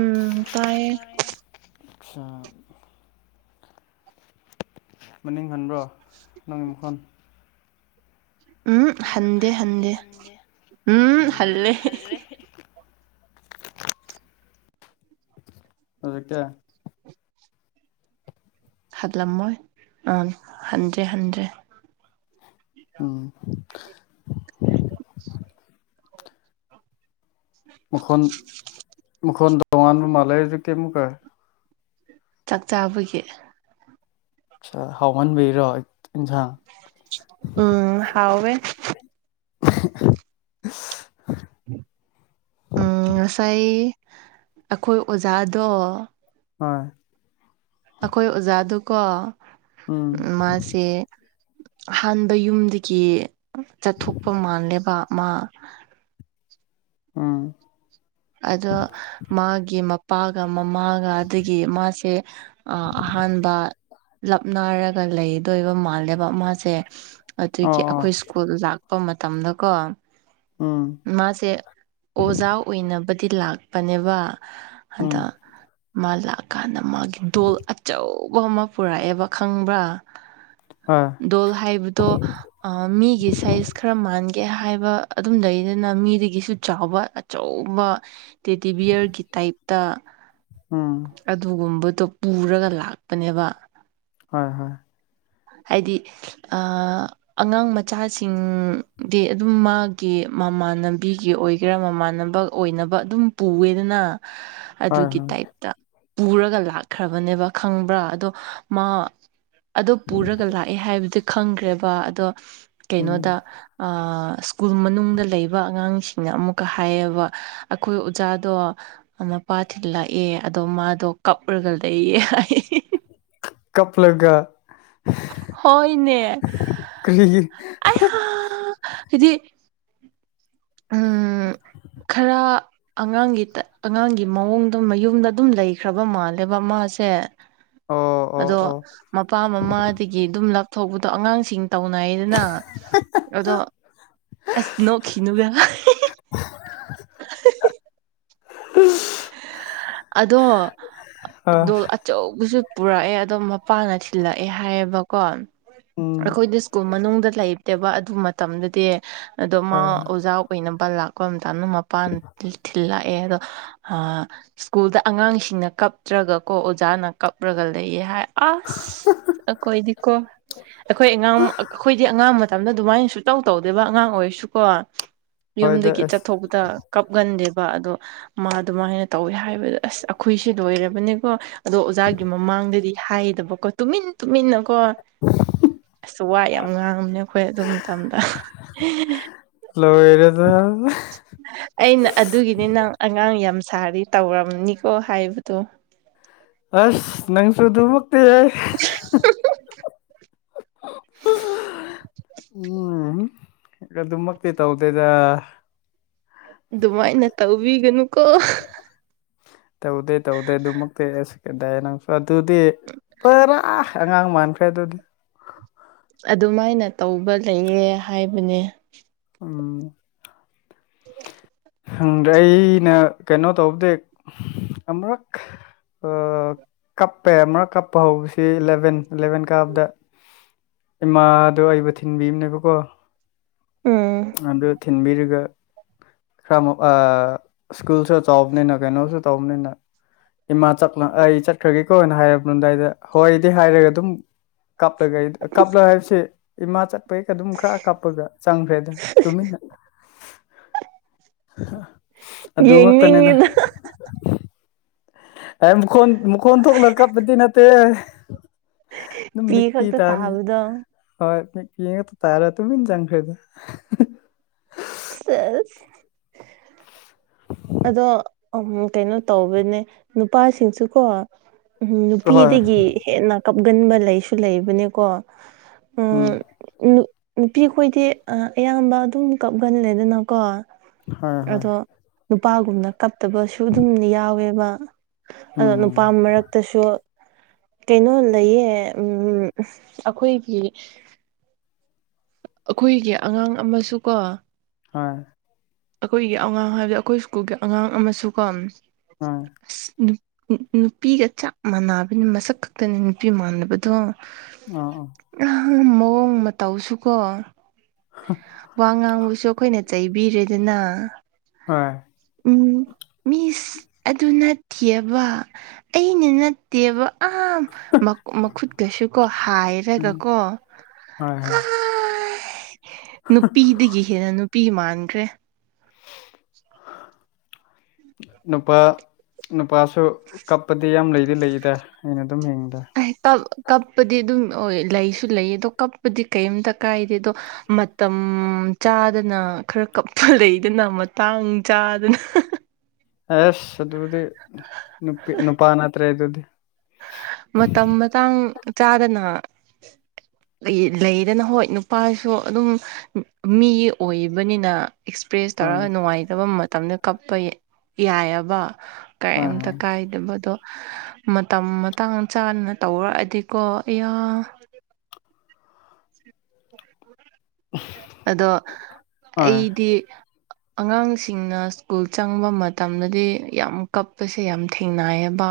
ꯎꯝ ꯇꯥꯏꯌꯦ ꯑꯆꯥ ꯃꯅꯤꯡ ꯍꯟꯕ꯭ꯔꯣ ꯅꯪꯒꯤ ꯃꯈꯣꯟ ꯎꯝ ꯍꯟꯗꯦ ꯍꯟꯗꯦ ꯎꯝ ꯍꯜꯂꯦ [unintelligible] [unintelligible] ꯍꯠꯂꯝꯃꯣꯏ ꯑ ꯍꯟꯗ꯭ꯔꯦ ꯍꯟꯗ꯭ꯔꯦ ꯑꯣ [inaudible] ꯃꯈꯣꯟ ꯃꯈꯣꯟ ꯇꯣꯉꯥꯟꯕ ꯃꯥꯜꯂꯦꯁ ꯀꯩꯝꯃꯨꯛꯀꯥꯏ ꯆꯥꯛ ꯆꯥꯕꯒꯤ ꯑꯠꯁꯥ ꯍꯥꯎꯃꯟꯕꯩꯔꯣ ꯏꯟꯁꯥꯡ ꯎꯝ ꯍꯥꯎꯋꯦ [inaudible] ꯎꯝ ꯉꯁꯥꯏ ꯑꯩꯈꯣꯏ ꯑꯣꯖꯥꯗꯣ ꯍꯣꯏ ꯑꯩꯈꯣꯏ ꯑꯣꯖꯥꯗꯨꯀꯣ ꯎꯝ ꯃꯥꯁꯤ ꯁꯦ ꯑꯍꯥꯟꯕ ꯌꯨꯝꯗꯒꯤ ꯆꯠꯊꯣꯛꯄ ꯃꯥꯜꯂꯦꯕ ꯃꯥ ꯎꯝ ꯑꯗꯣ ꯃꯥꯒꯤ ꯃꯄꯥꯒ ꯃꯃꯥꯒ ꯑꯗꯒꯤ ꯃꯥꯁꯦ ꯑꯍꯥꯟꯕ ꯂꯞꯅꯔꯒ ꯂꯩꯗꯣꯏꯕ ꯃꯥꯜꯂꯦꯕ ꯃꯥꯁꯦ ꯑꯣ ꯑꯗꯨꯒꯤ ꯑꯣ ꯑꯩꯈꯣꯏ ꯁ꯭ꯀꯨꯜ ꯂꯥꯛꯄ ꯃꯇꯝꯗꯀꯣ ꯎꯝ ꯃꯥꯁꯦ ꯑꯣꯖꯥ ꯑꯣꯏꯅꯕꯗꯤ ꯂꯥꯛꯄꯅꯦꯕ ꯎꯝ ꯑꯗ ꯃꯥ ꯂꯥꯛꯀꯥꯟꯗ ꯃꯥꯒꯤ ꯗꯣꯜ ꯑꯆꯧꯕ ꯑꯃ ꯄꯨꯔꯛꯑꯦꯕ ꯈꯪꯕ꯭ꯔꯥ ꯍꯣꯏ꯫ ꯗꯣꯜ ꯍꯥꯏꯕꯗꯣ ꯃꯤꯒꯤ ꯁꯥꯏꯖ ꯈꯔ ꯃꯥꯟꯒꯦ ꯍꯥꯏꯕ ꯑꯗꯨꯝ ꯂꯩꯗꯅ ꯃꯤꯗꯒꯤꯁꯨ ꯆꯥꯎꯕ ꯑꯆꯧꯕ ꯇꯦꯗꯤꯕꯤꯌꯔꯒꯤ ꯇꯥꯏꯞꯇ ꯎꯝ ꯑꯗꯨꯒꯨꯝꯕꯗꯣ ꯄꯨꯔꯒ ꯂꯥꯛꯄꯅꯦꯕ ꯍꯣꯏ ꯍꯣꯏ ꯍꯥꯏꯗꯤ ꯑꯥ ꯑꯉꯥꯡ ꯃꯆꯥꯁꯤꯡꯗꯤ ꯑꯗꯨꯝ ꯃꯥꯒꯤ ꯃꯃꯥꯟꯅꯕꯤꯒꯤ ꯑꯣꯏꯒꯦꯔꯥ ꯃꯃꯥꯟꯅꯕ ꯑꯣꯏꯅꯕ ꯑꯗꯨꯝ ꯄꯨꯋꯦꯗꯅ [inaudible] ꯑꯗꯨꯒꯤ ꯇꯥꯏꯞꯇ ꯄꯨꯔꯒ ꯂꯥꯛꯈ꯭ꯔꯥꯕꯅꯦꯕ ꯈꯪꯕ꯭ꯔꯥ ꯑꯗꯣ ꯃꯥ ꯑꯗꯨ ꯄꯨꯔꯒ ꯂꯥꯛꯑꯦ ꯍꯥꯏꯕꯗꯤ ꯈꯪꯈ꯭ꯔꯦꯕ ꯑꯗꯣ ꯎꯝ ꯀꯩꯅꯣꯗ ꯑꯥ ꯁ꯭ꯀꯨꯜ ꯃꯅꯨꯡꯗ ꯂꯩꯕ ꯑꯉꯥꯡꯁꯤꯡꯅ ꯑꯃꯨꯛꯀꯥ ꯍꯥꯏꯌꯦꯕ ꯑꯈꯣꯏ ꯑꯣꯖꯥꯗꯣ ꯃꯄꯥꯥ ꯊꯤꯜꯂꯛꯑꯦ ꯑꯗꯣ ꯃꯥꯗꯣ ꯀꯞꯔꯒ ꯂꯩꯌꯦ ꯍꯥꯏ [inaudible] ꯀꯞꯂꯒ ꯍꯣꯏꯅꯦ ꯀꯔꯤꯒꯤ ꯑꯌꯥ ꯍꯥꯏꯗꯤ ꯎꯝ ꯈꯔ ꯑꯉꯥꯡꯒꯤ ꯇꯥ ꯑꯉꯥꯡꯒꯤ ꯃꯑꯣꯡꯗꯨꯝ ꯃꯌꯨꯝꯗ ꯑꯗꯨꯝ ꯂꯩꯈ꯭ꯔꯥꯕ ꯃꯥꯜꯂꯦꯕ ꯃꯥꯁꯦ ꯑꯣ ꯑꯣ ꯑꯗꯣ ꯑꯣ ꯃꯄꯥ ꯃꯃꯥꯗꯒꯤ ꯑꯗꯨꯝ ꯂꯥꯞꯊꯣꯛꯄꯗꯣ ꯑꯉꯥꯡꯁꯤꯡ ꯇꯧꯅꯩꯗꯅ ꯑꯗꯣ ꯑꯁ ꯅꯣꯛꯈꯤꯅꯨꯗ [inaudible] [unintelligible] ꯑꯗꯣ ꯑ ꯗꯣꯜ ꯆꯧꯕꯁꯨ ꯄꯨꯔꯛꯑꯦ ꯑꯗꯣ ꯃꯄꯥꯅ ꯊꯤꯜꯂꯛꯑꯦ ꯍꯥꯏꯌꯦꯕꯀꯣ ꯎꯝ ꯑꯩꯈꯣꯏꯗ ꯁ꯭ꯀꯨꯜ ꯃꯅꯨꯡꯗ ꯂꯩꯇꯦꯕ ꯑꯗꯨ ꯃꯇꯝꯗꯗꯤ ꯑꯗꯣ ꯃꯥ ꯍꯣꯏ ꯑꯣꯖꯥ ꯑꯣꯏꯅꯕ ꯂꯥꯛ ꯀꯣꯏ ꯃꯇꯥꯝꯅ ꯃꯄꯥꯟ ꯊꯤꯜꯂꯛꯑꯦ ꯑꯗꯣ ꯍꯥ ꯁ꯭ꯀꯨꯜꯗ ꯑꯉꯥꯡꯁꯤꯡꯅ ꯀꯞꯇ꯭ꯔꯥꯒꯀꯣ ꯑꯣꯖꯥꯅ ꯀꯞꯔꯒ ꯂꯩꯌꯦ ꯍꯥꯏ ꯑꯁ ꯑꯈꯣꯏꯗꯤꯀꯣ ꯑꯩꯈꯣꯏ ꯑꯉꯥꯡ ꯑꯩꯈꯣꯏꯗꯤ ꯑꯉꯥꯡ ꯃꯇꯝꯗ ꯑꯗꯨꯃꯥꯏꯅꯁꯨ ꯇꯧ ꯇꯧꯗꯦꯕ ꯑꯉꯥꯡ ꯑꯣꯏꯔꯁꯨꯀꯣ ꯍꯣꯏꯗ ꯌꯨꯝꯗꯒꯤ ꯑꯁ ꯆꯠꯊꯣꯛꯄ ꯇꯥ ꯀꯞꯒꯟꯗꯦꯕ ꯑꯗꯣ ꯃꯥ ꯑꯗꯨꯃꯥꯏꯅ ꯇꯧꯋꯦ ꯍꯥꯏꯕꯗ ꯑꯁ ꯑꯩꯈꯣꯏꯁꯦ ꯂꯣꯏꯔꯕꯅꯤꯀꯣ ꯑꯗꯣ ꯑꯣꯖꯥꯒꯤ ꯃꯃꯥꯡꯗꯗꯤ ꯍꯥꯏꯗꯕꯀꯣ ꯇꯨꯃꯤꯟ ꯇꯨꯃꯤꯟꯅ ꯀꯣ [unintelligible] ꯑꯁ ꯋꯥ ꯌꯥꯝ ꯉꯥꯡꯉꯕꯅꯦ ꯑꯈꯣꯏ ꯑꯗꯨ ꯃꯇꯝꯗ ꯂꯣꯏꯔꯦꯗ ꯑꯩꯅ ꯑꯗꯨꯒꯤꯅꯤ ꯅꯪ ꯑꯉꯥꯡ ꯌꯥꯝ ꯁꯥꯔꯤ ꯇꯧꯔꯝꯅꯤꯀꯣ ꯍꯥꯏꯕꯗꯣ ꯑꯁ ꯅꯪꯁꯨ ꯑꯗꯨꯃꯛꯇꯤ ꯌꯥꯏ ꯎꯝ ꯑꯗꯨꯃꯛꯇꯤ ꯇꯧꯗꯦꯗ ꯑꯗꯨꯃꯥꯏꯅ ꯇꯧꯕꯤꯒꯅꯨꯀꯣ ꯇꯧꯗꯦ ꯇꯧꯗꯦ ꯑꯗꯨꯃꯛꯇꯤ ꯑꯁ ꯀꯗꯥꯏ ꯅꯣ ꯑꯗꯨꯗꯤ ꯄꯥꯔꯥ ꯑꯉꯥꯡ ꯃꯥꯟꯈ꯭ꯔꯦ ꯑꯗꯨꯗꯤ ꯑꯗꯨꯃꯥꯏꯅ ꯇꯧꯕ ꯂꯩꯌꯦ ꯍꯥꯏꯕꯅꯦ ꯎꯝ [inaudible] ꯈꯪꯗ꯭ꯔꯦ ꯑꯩꯅ ꯀꯩꯅꯣ ꯇꯧꯕꯗꯤ ꯑꯃꯨꯔꯛ ꯀꯞꯄꯦ ꯑꯃꯔꯛ ꯀꯞꯄ ꯍꯧꯕꯁꯤ ꯂꯦꯚꯦꯟ ꯏꯂꯥꯚꯦꯟ ꯀꯥꯕꯗ ꯏꯃꯥꯗꯣ ꯑꯩꯕꯨ ꯊꯤꯟꯕꯤꯕꯅꯦꯕꯀꯣ ꯎꯝ ꯑꯗꯨ ꯊꯤꯟꯕꯤꯔꯒ ꯈꯔ ꯃꯨꯛ ꯑꯥ ꯁ꯭ꯀꯨꯜꯁꯨ ꯆꯥꯎꯕꯅꯤꯅ ꯀꯩꯅꯣꯁꯨ ꯇꯧꯕꯅꯤꯅ ꯏꯃꯥ ꯆꯠꯂ ꯑꯩ ꯆꯠꯈ꯭ꯔꯒꯦꯀꯣꯅ ꯍꯥꯏꯔꯝꯗꯥꯏꯗꯥ ꯍꯣꯏꯗꯤ ꯍꯥꯏꯔꯒ ꯑꯗꯨꯝ ꯀꯞꯂꯒ ꯀꯥꯞꯂ ꯍꯥꯏꯕꯁꯤ ꯏꯃꯥ ꯆꯠꯄꯒꯤ ꯑꯗꯨꯝ ꯈꯔ ꯀꯥꯞꯄꯒ ꯆꯪꯈ꯭ꯔꯦꯗ ꯍꯣꯏꯅꯦ ꯑꯗꯨ ꯉꯛꯇꯅꯦꯗ ꯌꯦꯡꯅꯤꯡꯉꯤꯗ ꯑꯥꯢ ꯃꯈꯣꯟ ꯊꯣꯛꯂꯒꯥ ꯀꯞꯄꯥꯗꯤ ꯅꯠꯇꯦ ꯑꯗꯨꯝ ꯃꯤꯠ ꯄꯤ ꯈꯛꯇ ꯇꯥꯔꯦ ꯇꯥꯕꯗꯣ ꯍꯣꯏ ꯌꯦꯡꯕꯗꯥ ꯇꯥꯔꯦ ꯇꯨꯃꯤꯟ ꯆꯪꯈꯔ꯭ꯦꯗꯥ ꯁꯦꯁ ꯑꯗꯣ ꯀꯩꯅꯣ ꯇꯧꯕꯅꯦ ꯅꯨꯄꯥꯁꯤꯡꯁꯨꯀꯣ ꯎꯝ ꯍꯣꯏ ꯅꯨꯄꯤꯗꯒꯤ ꯍꯦꯟꯅ ꯀꯞꯀꯟꯕ ꯂꯩꯁꯨ ꯂꯩꯕꯅꯦꯀꯣ ꯎꯝ ꯅꯨꯄꯤ ꯈꯣꯏꯗꯤ ꯑꯌꯥꯝꯕ ꯑꯗꯨꯝ ꯀꯞꯀꯜꯂꯦꯗꯅꯀꯣ ꯍꯣꯏ ꯍꯣꯏ ꯑꯗꯣ ꯅꯨꯄꯥꯒꯨꯝꯅ ꯀꯞꯠꯇꯕꯁꯨ ꯑꯗꯨꯝ ꯌꯥꯎꯋꯦꯕ ꯑꯗꯣ ꯎꯝ ꯅꯨꯄꯥ ꯃꯔꯛꯇꯁꯨ ꯀꯩꯅꯣ ꯂꯩꯌꯦ ꯑꯩꯈꯣꯏꯒꯤ ꯑꯩꯈꯣꯏꯒꯤ ꯑꯉꯥꯡ ꯑꯃꯁꯨ ꯀꯣ ꯍꯣꯏ ꯑꯩꯈꯣꯏꯒꯤ ꯑꯉꯥꯡ ꯍꯥꯏꯕꯗꯤ ꯑꯩꯈꯣꯏ ꯁ꯭ꯀꯨꯜꯒꯤ ꯑꯉꯥꯡ ꯑꯃꯁꯨꯀꯣ ꯑ ꯍꯣꯏ ꯅꯨꯄꯤꯒ ꯆꯞ ꯃꯥꯟꯅꯕꯅꯤ ꯃꯁꯛ ꯈꯛꯇꯅꯤ ꯅꯨꯄꯤ ꯃꯥꯟꯅꯕꯗꯣ ꯑꯣ ꯑꯣ ꯃꯑꯣꯡ ꯃꯇꯧꯁꯨꯀꯣ ꯋꯥ ꯉꯥꯡꯕꯁꯨ ꯑꯩꯈꯣꯏꯅ ꯆꯩꯕꯤꯔꯦꯗꯅ ꯍꯣꯏ ꯃꯤꯁ ꯑꯗꯨ ꯅꯠꯇꯦꯕ ꯑꯩꯅ ꯅꯠꯇꯦꯕ ꯑꯍꯥꯝ ꯃꯈꯨꯠꯀꯁꯨ ꯀꯣ ꯎꯝ ꯍꯥꯏꯔꯒꯀꯣ ꯍꯣꯏ ꯍꯣꯏ ꯅꯨꯄꯤꯗꯒꯤ ꯍꯦꯟꯅ ꯅꯨꯄꯤ ꯃꯥꯟꯈ꯭ꯔꯦ [unintelligible] ꯅꯨꯄꯥ ꯅꯨꯄꯥꯁꯨ ꯀꯞꯄꯗꯤ ꯌꯥꯝ ꯂꯩꯗꯤ ꯂꯩꯗ ꯑꯩꯅ ꯑꯗꯨꯝ ꯌꯦꯡꯕꯗꯥ ꯑꯩ ꯇꯧ ꯀꯞꯄꯗꯤ ꯑꯗꯨꯝ ꯑꯣꯏ ꯂꯩꯁꯨ ꯂꯩꯌꯦ ꯑꯗꯣ ꯀꯞꯄꯗꯤ ꯀꯩꯝꯇ ꯀꯥꯏꯗꯦ ꯑꯗꯣ ꯃꯇꯝ ꯆꯥꯗꯅ ꯈꯔ ꯀꯞꯄꯥ ꯂꯩꯗꯅ ꯃꯇꯥꯡ ꯆꯥꯗꯅ ꯑꯦꯁ ꯑꯗꯨꯗꯤ ꯅꯨꯄꯤ ꯅꯨꯄꯥ ꯅꯠꯇ꯭ꯔꯦ ꯑꯗꯨꯗꯤ ꯃꯇꯝ ꯃꯇꯥꯡ ꯆꯥꯗꯅ ꯂꯩꯗꯅ ꯍꯣꯏ ꯅꯨꯄꯥꯁꯨ ꯑꯗꯨꯝ ꯃꯤ ꯑꯣꯏꯕꯅꯤꯅ ꯑꯦꯛꯁꯄ꯭ꯔꯦꯁ ꯑꯥ ꯇꯧꯔꯒ ꯅꯨꯡꯉꯥꯏꯇꯕ ꯃꯇꯝꯗ ꯀꯞꯄ ꯌꯥꯏꯌꯦꯕꯥ ꯍꯣꯏ ꯀꯩꯝꯇ ꯍꯣꯏ ꯀꯥꯏꯗꯕ ꯑꯗꯣ ꯃꯇꯝ ꯇꯥꯟ ꯆꯥꯅ ꯇꯧꯔꯛꯑꯗꯤꯀꯣ ꯑꯌꯥ ꯑꯗꯣ ꯍꯣꯏ ꯑꯩꯗꯤ ꯑꯉꯥꯡꯁꯤꯡꯅ ꯁ꯭ꯀꯨꯜ ꯆꯪꯕ ꯃꯇꯝꯗꯗꯤ ꯌꯥꯝ ꯀꯞꯄꯁꯦ ꯌꯥꯝ ꯊꯦꯡꯅꯩꯕꯥ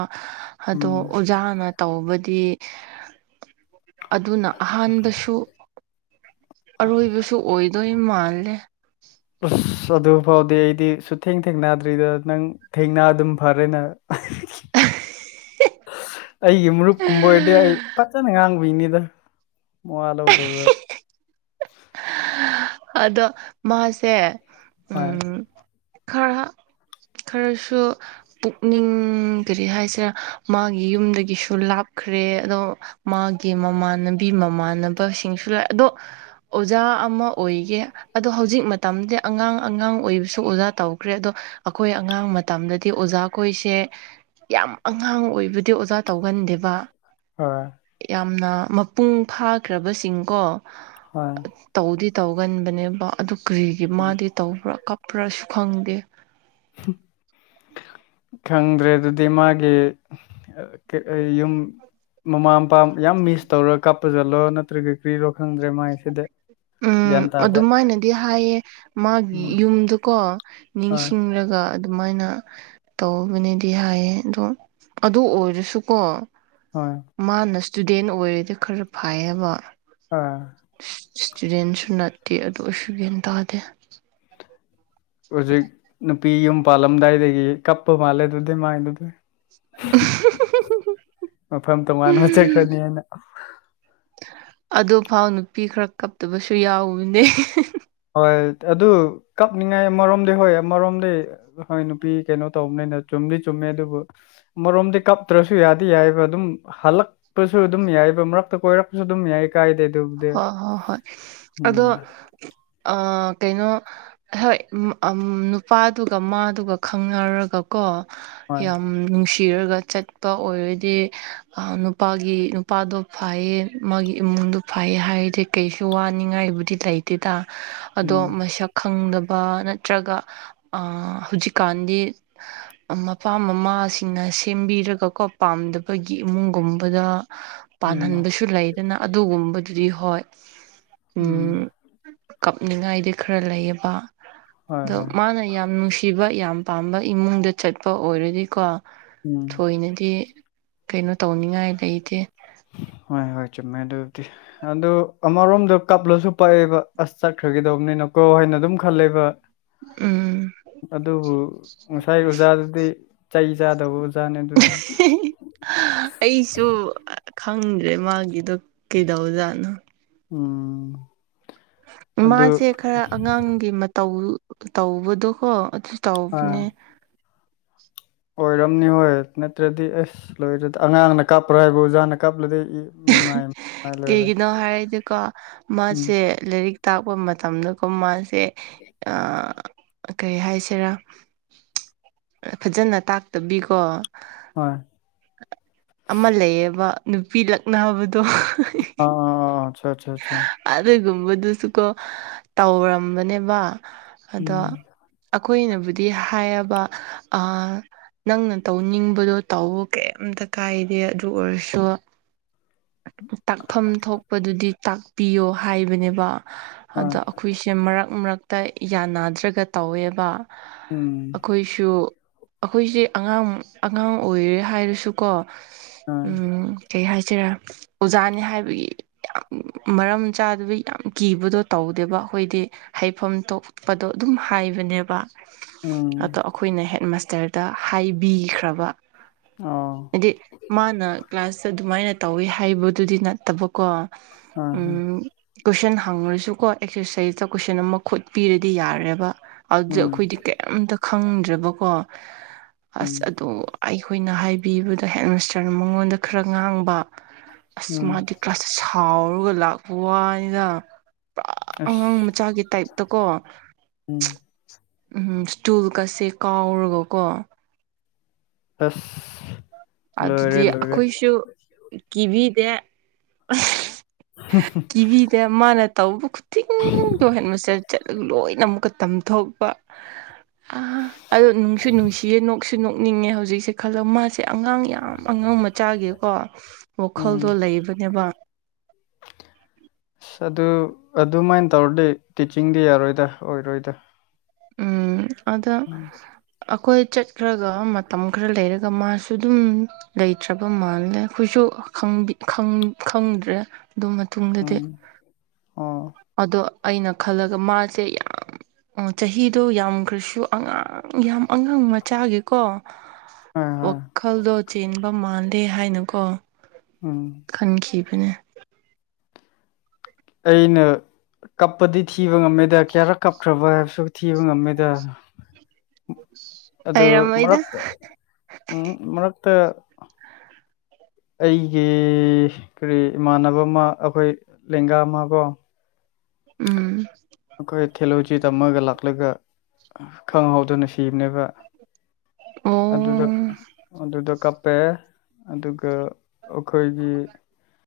ꯑꯗꯣ ꯎꯝ ꯑꯣꯖꯥꯅ ꯇꯧꯕꯗꯤ ꯑꯗꯨꯅ ꯑꯍꯥꯟꯕꯁꯨ ꯑꯔꯣꯏꯕꯁꯨ ꯑꯣꯏꯗꯣꯏ ꯃꯥꯜꯂꯦ ꯑꯁ ꯑꯗꯨ ꯐꯥꯎꯗꯤ ꯑꯩꯗꯤ ꯁꯨꯊꯦꯡ ꯊꯦꯡꯅꯗ꯭ꯔꯤꯗꯥ ꯅꯪ ꯊꯦꯡꯅ ꯑꯗꯨꯝ ꯐꯔꯦꯅ, ꯑ [unintelligible] ꯑꯩꯒꯤ ꯃꯔꯨꯞꯀꯨꯝꯕ ꯑꯣꯏꯔꯗꯤ ꯑꯩ ꯐꯖꯅ ꯉꯥꯡꯕꯤꯅꯤꯗ ꯃꯋꯥ ꯂꯧꯗꯕꯗ ꯎ [unintelligible] ꯑꯗꯣ ꯃꯥꯁꯦ ꯍꯣꯏ ꯈꯔꯥ ꯈꯔꯥꯁꯨ ꯄꯨꯛꯅꯤꯡ ꯀꯔꯤ ꯍꯥꯏꯁꯤꯔ ꯃꯥꯒꯤ ꯌꯨꯝꯗꯒꯤꯁꯨ ꯂꯥꯞꯈ꯭ꯔꯦ ꯑꯗꯣ ꯃꯥꯒꯤ ꯃꯃꯥꯟꯅꯕꯤ ꯃꯃꯥꯟꯅꯕꯁꯤꯡꯁꯨ ꯂꯥꯛꯑꯦ ꯑꯗꯣ ꯑꯣꯖꯥ ꯑꯃ ꯑꯣꯏꯒꯦ ꯑꯗꯣ ꯍꯧꯖꯤꯛ ꯃꯇꯝꯗꯤ ꯑꯉꯥꯡ ꯑꯉꯥꯡ ꯑꯣꯏꯕꯁꯨ ꯑꯣꯖꯥ ꯇꯧꯈ꯭ꯔꯦ ꯑꯗꯣ ꯑꯩꯈꯣꯏ ꯑꯉꯥꯡ ꯃꯇꯝꯗꯥꯗꯤ ꯑꯣꯖꯥ ꯑꯩꯈꯣꯏꯁꯦ ꯌꯥꯝ ꯑꯉꯥꯡ ꯑꯣꯏꯕꯗꯤ ꯑꯣꯖꯥ ꯇꯧꯒꯟꯗꯦꯕꯥ ꯑ ꯌꯥꯝꯅ ꯃꯄꯨꯡ ꯐꯥꯈ꯭ꯔꯕꯁꯤꯡ ꯀꯣ ꯍꯣꯏ ꯇꯧꯗꯤ ꯇꯧꯒꯟꯕꯅꯦꯕꯥ ꯑꯗꯨ ꯀ꯭ꯔꯤꯒꯤ ꯃꯥꯗꯤ ꯇꯧꯕ꯭ꯔꯥ ꯀꯞꯄ꯭ꯔꯥꯁꯨ ꯈꯪꯗꯦ ꯎ [unintelligible] ꯈꯪꯗ꯭ꯔꯦ ꯑꯗꯨꯗꯤ ꯃꯥꯒꯤ ꯌꯨꯝ ꯃꯃꯥ ꯃꯄꯥ ꯌꯥꯝ ꯃꯤꯁ ꯇꯧꯔꯥ ꯀꯥꯞꯄ ꯖꯠꯂꯣ ꯅꯠꯇ꯭ꯔꯒ ꯀ꯭ꯔꯤꯔꯣ ꯈꯪꯗ꯭ꯔꯦ ꯃꯥꯏꯁꯤꯗꯤ ꯎꯝ ꯇꯥꯗꯦ ꯑꯗꯨꯃꯥꯏꯅꯗꯤ ꯍꯥꯏꯌꯦ ꯃꯥꯒꯤ ꯎꯝ ꯌꯨꯝꯗꯨꯀꯣ ꯍꯣꯏ ꯅꯤꯡꯁꯤꯡꯂꯒꯥ ꯑꯗꯨꯃꯥꯏꯅ ꯇꯧꯕꯅꯦꯗꯤ ꯍꯥꯏꯌꯦ ꯑꯗꯣ ꯑꯗꯨ ꯑꯣꯏꯔꯥꯁꯨꯀꯣ ꯍꯣꯏ ꯃꯥꯅ ꯏꯁꯇꯨꯗꯦꯟ ꯑꯣꯏꯔꯦꯗꯤ ꯈꯔꯥ ꯐꯩꯌꯦꯕ ꯑꯥ ꯏꯁꯇꯨꯗꯦꯟꯁꯨ ꯅꯠꯇꯦ ꯑꯗꯨ ꯑꯣꯏꯁꯨ ꯒ꯭ꯌꯥꯟ ꯇꯥꯗꯦ ꯍꯧꯖꯤꯛ ꯅꯨꯄꯤ ꯌꯨꯝ ꯄꯥꯜꯂꯝꯗꯥꯏꯗꯒꯤ ꯀꯞꯄꯥ ꯃꯥꯜꯂꯦ ꯑꯗꯨꯗꯤ ꯃꯥꯏꯗꯨꯗꯤ ꯃꯐꯝ ꯇꯣꯉꯥꯟꯅ ꯆꯠꯈ꯭ꯔꯅꯤ ꯍꯥꯏꯅ ꯑꯗꯨꯐꯥꯎ ꯅꯨꯄꯤ ꯈꯔ ꯀꯞꯇꯥꯕꯁꯨ ꯌꯥꯎꯕꯅꯦ ꯍꯣꯏ ꯑꯗꯨ ꯀꯞꯅꯤꯡꯉꯥꯏ ꯑꯃꯔꯣꯝꯗꯤ ꯍꯣꯏ ꯑꯃꯔꯣꯝꯗꯤ ꯍꯣꯏ ꯅꯨꯄꯤ ꯀꯩꯅꯣ ꯇꯧꯕꯅꯤꯅ ꯆꯨꯝꯗꯤ ꯆꯨꯝꯃꯦ ꯑꯗꯨꯕꯨ ꯑꯃꯔꯣꯝꯗꯤ ꯀꯞꯇ꯭ꯔꯁꯨ ꯌꯥꯗꯤ ꯌꯥꯏꯕ ꯑꯗꯨꯝ ꯍꯜꯂꯛ ꯁꯨ ꯑꯗꯨꯝ ꯌꯥꯏꯕ ꯃꯔꯛꯇ ꯀꯣꯏꯔꯛꯄꯁꯨ ꯑꯗꯨꯝ ꯌꯥꯏ ꯀꯥꯏꯗꯦ ꯑꯗꯨꯕꯨꯗꯤ ꯍꯣ ꯍꯣ ꯍꯣꯏ ꯑꯗꯣ ꯎꯝ ꯑꯥ ꯀꯩꯅꯣ ꯍꯣꯏ ꯅꯨꯄꯥꯗꯨꯒ ꯃꯥꯗꯨꯒ ꯈꯪꯅꯔꯒꯀꯣ ꯍꯣꯏ ꯌꯥꯝ ꯅꯨꯡꯁꯤꯔꯥꯒ ꯆꯠꯄ ꯑꯣꯏꯔꯗꯤ ꯅꯨꯄꯥꯒꯤ ꯅꯨꯄꯥꯗꯣ ꯐꯥꯏꯌꯦ ꯃꯥꯒꯤ ꯏꯃꯨꯡꯗꯨ ꯐꯩ ꯍꯥꯏꯔꯗꯤ ꯀꯩꯁꯨ ꯋꯥꯅꯤꯡꯉꯥꯏꯕꯨꯗꯤ ꯂꯩꯇꯦꯗ ꯑꯗꯣ ꯎꯝ ꯃꯁꯛ ꯈꯪꯗꯕ ꯅꯠꯇ꯭ꯔꯒ ꯑꯥ ꯍꯧꯖꯤꯛꯀꯥꯟꯗꯤ ꯃꯄꯥ ꯃꯃꯥꯁꯤꯡꯅ ꯁꯦꯝꯕꯤꯔꯒꯀꯣ ꯄꯥꯝꯗꯕꯒꯤ ꯏꯃꯨꯡꯒꯨꯝꯕꯗ ꯎꯝ ꯄꯥꯟꯍꯟꯕꯁꯨ ꯂꯩꯗꯅ ꯑꯗꯨꯒꯨꯝꯕꯗꯨꯗꯤ ꯍꯣꯏ ꯎꯝ ꯀꯞꯅꯤꯡꯉꯥꯏꯗꯤ ꯈꯔ ꯂꯩꯌꯦꯕ ꯍꯣꯏ ꯑꯗꯣ ꯍꯣꯏ ꯃꯥꯅ ꯌꯥꯝ ꯅꯨꯡꯁꯤ ꯁꯤꯕ ꯌꯥꯝ ꯄꯥꯝꯕ ꯏꯃꯨꯡꯗ ꯆꯠꯄ ꯑꯣꯏꯔꯗꯤꯀꯣ ꯎꯝ ꯑꯣꯏꯅꯗꯤ ꯀꯩꯅꯣ ꯇꯧꯅꯤꯡꯉꯥꯏ ꯂꯩꯇꯦ ꯍꯣꯏ ꯍꯣꯏ ꯆꯨꯝꯃꯦ ꯑꯗꯨꯗꯤ ꯑꯗꯨ ꯑꯃꯔꯣꯝꯗ ꯀꯞꯂꯁꯨ ꯄꯛꯑꯦꯕ ꯑꯁ ꯆꯠꯈ꯭ꯔꯒꯤꯗꯧꯕꯅꯤꯅꯀꯣ ꯍꯥꯏꯅ ꯑꯗꯨꯝ ꯈꯜꯂꯦꯕ ꯎꯝ ꯑꯗꯨꯕꯨ ꯉꯁꯥꯏ ꯑꯣꯖꯥꯗꯨꯗꯤ ꯆꯩ ꯆꯥꯗꯧꯕ ꯑꯣꯖꯥꯅꯦ ꯑꯗꯨꯗꯤ꯫ ꯑꯩꯁꯨ ꯈꯪꯗ꯭ꯔꯦ ꯃꯥꯒꯤꯗꯣ ꯀꯩꯗꯧꯖꯥꯠꯅꯣ꯫ ꯎꯝ꯫ ꯑꯗꯨ ꯃꯥꯁꯦ ꯈꯔ ꯑꯉꯥꯡꯒꯤ ꯃꯇꯧ ꯇꯧꯕꯗꯣꯀꯣ ꯑꯗꯨ ꯑꯥ ꯇꯧꯕꯅꯦ꯫ ꯑꯣꯏꯔꯝꯅꯤ ꯍꯣꯏ ꯅꯠꯇ꯭ꯔꯗꯤ ꯑꯁ ꯂꯣꯏꯔꯦꯗ ꯑꯉꯥꯡꯅ ꯀꯞꯄ꯭ꯔꯣ ꯍꯥꯏꯕꯨ ꯑꯣꯖꯥꯅ ꯀꯞꯂꯗꯤ ꯏ꯫ ꯏꯃꯥꯏ ꯃꯥꯏ ꯂꯣꯏꯔꯦ ꯀꯩꯒꯤꯅꯣ ꯍꯥꯏꯔꯗꯤꯀꯣ ꯎꯝ ꯃꯥꯁꯦ ꯂꯥꯏꯔꯤꯛ ꯇꯥꯛꯄ ꯃꯇꯝꯗꯒ ꯃꯥꯁꯦ ꯑ ꯀꯩ ꯍꯥꯏꯁꯦꯔꯥ ꯐꯖꯅ ꯇꯥꯛꯇꯕꯤꯀꯣ꯫ ꯍꯣꯏ꯫ ꯑꯃ ꯂꯩꯌꯦꯕ ꯅꯨꯄꯤ ꯂꯛꯅꯕꯗꯣ [unintelligible] ꯑ-ꯑ-ꯑ-ꯑ ꯑꯆ-ꯆ-ꯆ꯫ ꯑꯗꯨꯒꯨꯝꯕꯗꯨꯁꯨꯀꯣ ꯇꯧꯔꯝꯕꯅꯦꯕ ꯑꯗꯣ꯫ ꯎꯝ ꯑꯩꯈꯣꯏꯅꯕꯨꯗꯤ ꯍꯥꯏꯌꯦꯕ ꯑ ꯅꯪꯅ ꯇꯧꯅꯤꯡꯕꯗꯣ ꯇꯧꯕ ꯀꯩꯝꯇ ꯀꯥꯏꯗꯦ ꯑꯗꯨ ꯑꯣꯏꯔꯁꯨ ꯇꯥꯛꯐꯝ ꯊꯣꯛꯄꯗꯨꯗꯤ ꯇꯥꯛꯄꯤꯌꯣ ꯍꯥꯏꯕꯅꯦꯕ ꯍꯣꯏ ꯑꯗ ꯑꯩꯈꯣꯏꯁꯦ ꯃꯔꯛ ꯃꯔꯛꯇ ꯌꯥꯅꯗ꯭ꯔꯒ ꯇꯧꯋꯦꯕ꯫ ꯎꯝ꯫ ꯑꯩꯈꯣꯏꯁꯨ ꯑꯩꯈꯣꯏꯁꯦ ꯑꯉꯥꯡ ꯑꯉꯥꯡ ꯑꯣꯏꯔꯤ ꯍꯥꯏꯔꯁꯨ ꯀꯣ ꯍꯣꯏ ꯎꯝ ꯀꯩ ꯍꯥꯏꯁꯤꯔꯦ ꯑꯣꯖꯥꯅꯦ ꯍꯥꯏꯕꯒꯤ ꯌꯥꯝ ꯃꯔꯝ ꯆꯥꯗꯕꯩ ꯌꯥꯝ ꯀꯤꯕꯗꯣ ꯇꯧꯗꯦꯕ ꯑꯩꯈꯣꯏꯗꯤ꯫ ꯍꯥꯏꯐꯝ ꯊꯣꯛꯄꯗꯣ ꯑꯗꯨꯝ ꯍꯥꯏꯕꯅꯦꯕ꯫ ꯎꯝ ꯑꯗꯣ ꯑꯩꯈꯣꯏꯅ ꯍꯦꯠꯃꯥꯁꯇꯔꯗ ꯍꯥꯏꯕꯤꯈ꯭ꯔꯕ꯫ ꯑꯣ ꯍꯥꯏꯗꯤ ꯃꯥꯅ ꯀ꯭ꯂꯥꯁꯇ ꯑꯗꯨꯃꯥꯏꯅ ꯇꯧꯋꯤ ꯍꯥꯏꯕꯗꯨꯗꯤ ꯅꯠꯇꯕꯀꯣ꯫ ꯑꯥ ꯍ꯫ ꯎꯝ ꯀꯣꯏꯁꯟ ꯍꯪꯉꯨꯔꯁꯨ ꯀꯣ ꯑꯦꯛꯁꯔꯁꯥꯏꯁꯇ ꯀꯣꯏꯁꯟ ꯑꯃ ꯈꯣꯠꯄꯤꯔꯗꯤ ꯌꯥꯔꯦꯕ꯫ ꯑꯗꯨꯗ ꯎꯝ ꯑꯩꯈꯣꯏꯗꯤ ꯀꯩꯝꯇ ꯈꯪꯗ꯭ꯔꯦꯕꯀꯣ ꯎꯝ ꯑꯁ ꯑꯗꯨ ꯑꯩꯈꯣꯏꯅ ꯍꯥꯏꯕꯤꯕꯗ ꯍꯦꯠꯃꯥꯁꯇꯔꯅ ꯃꯉꯣꯟꯗ ꯈꯔ ꯉꯥꯡꯕ ꯑꯁ ꯎꯝ ꯃꯥꯗꯤ ꯀ꯭ꯂꯥꯁ ꯁꯥꯎꯔꯒ ꯂꯥꯛꯄ ꯋꯥꯅꯤꯗ ꯄꯨꯔꯥ ꯑꯉꯥꯡ ꯑꯁ ꯃꯆꯥꯒꯤ ꯇꯥꯏꯞꯇꯀꯣ꯫ ꯎꯝ꯫ ꯎꯝ ꯁ꯭ꯇꯨꯜ ꯀꯁꯦ ꯀꯥꯎꯔꯒ ꯀꯣ꯫ ꯑꯁ꯫ ꯂꯣꯏꯔꯦ ꯑꯗꯨꯗꯤ ꯂꯣꯏꯔꯦ ꯑꯩꯈꯣꯏꯁꯨ ꯀꯤꯕꯤꯗꯦ [unintelligible] ꯍ꯫ ꯀꯤꯕꯤ ꯇꯦ ꯃꯥꯅ ꯇꯧꯕ ꯈꯨꯗꯤꯡꯗꯣ ꯍꯦꯠꯃꯁꯇꯔ ꯆꯠꯂꯒ ꯂꯣꯏꯅ ꯑꯃꯨꯛꯀ ꯇꯝꯊꯣꯛꯄ꯫ ꯑ ꯑꯗꯣ ꯅꯨꯡꯁꯨ ꯅꯨꯡꯁꯤꯌꯦ ꯅꯣꯛꯁꯨ ꯅꯣꯛꯅꯤꯡꯉꯦ ꯍꯧꯖꯤꯛꯁꯦ ꯈꯜꯂꯣ ꯃꯥꯁꯦ ꯑꯉꯥꯡ ꯌꯥꯝ ꯑꯉꯥꯡ ꯃꯆꯥꯒꯤꯀꯣ ꯎꯝ ꯋꯥꯈꯜꯗꯣ ꯂꯩꯕꯅꯦꯕ꯫ ꯑꯁ ꯑꯗꯨ ꯑꯗꯨꯃꯥꯏꯅ ꯇꯧꯔꯗꯤ ꯇꯤꯆꯤꯡꯗꯤ ꯌꯥꯔꯣꯏꯗ ꯑꯣꯏꯔꯣꯏꯗ꯫ ꯎꯝ ꯑꯗꯣ [inaudible] ꯑꯩꯈꯣꯏ ꯆꯠꯈ꯭ꯔꯒ ꯃꯇꯝ ꯈꯔ ꯂꯩꯔꯒ ꯃꯥꯁꯨ ꯑꯗꯨꯝ ꯂꯩꯇ꯭ꯔꯕ ꯃꯥꯜꯂꯦ ꯑꯩꯈꯣꯏꯁꯨ ꯈꯪ ꯈꯪ ꯈꯪ ꯈꯪꯗ꯭ꯔꯦ ꯑꯗꯨ ꯃꯇꯨꯡ ꯎꯝ ꯑꯣ ꯑꯗꯣ ꯑꯩꯅ ꯈꯜꯂꯒ ꯃꯥꯁꯦ ꯌꯥꯝ ꯑꯣ ꯆꯍꯤꯗꯣ ꯌꯥꯝꯈ꯭ꯔꯁꯨ ꯑꯉꯥꯡ ꯌꯥꯝ ꯑꯉꯥꯡ ꯃꯆꯥꯒꯤꯀꯣ ꯍꯣꯏ ꯍꯣꯏ ꯋꯥꯈꯜꯗꯣ ꯆꯦꯟꯕ ꯃꯥꯟꯂꯦ ꯍꯥꯏꯅꯀꯣ ꯎꯝ ꯈꯟꯈꯤꯕꯅꯦ ꯑꯩꯅ ꯀꯞꯄꯗꯤ ꯊꯤꯕ ꯉꯝꯃꯦꯗ ꯀꯌꯥꯔꯛ ꯀꯞꯈ꯭ꯔꯕ ꯍꯥꯏꯕꯁꯨ ꯊꯤꯕ ꯉꯝꯃꯦꯗ ꯑꯗꯨ ꯂꯩꯔꯝꯃꯣꯏꯗ ꯃꯔꯛꯇ ꯎꯝ ꯃꯔꯛꯇ ꯑꯩꯒꯤ ꯀꯔꯤ ꯏꯃꯥꯟꯅꯕ ꯑꯃ ꯑꯩꯈꯣꯏ ꯂꯦꯡꯒꯥ ꯑꯃ ꯀꯣ ꯎꯝ ꯑꯩꯈꯣꯏ ꯈꯦꯂꯣꯏꯇꯔꯤ ꯇꯝꯃꯒ ꯂꯥꯛꯄ ꯂꯥꯛꯂꯒ ꯈꯪꯍꯧꯗꯅ ꯁꯤꯕꯅꯦꯕ ꯑꯗꯨꯗ ꯑꯣ ꯑꯗꯨꯗ ꯀꯞ ꯄꯦ ꯑꯗꯨꯒ ꯑꯩꯈꯣꯏꯒꯤ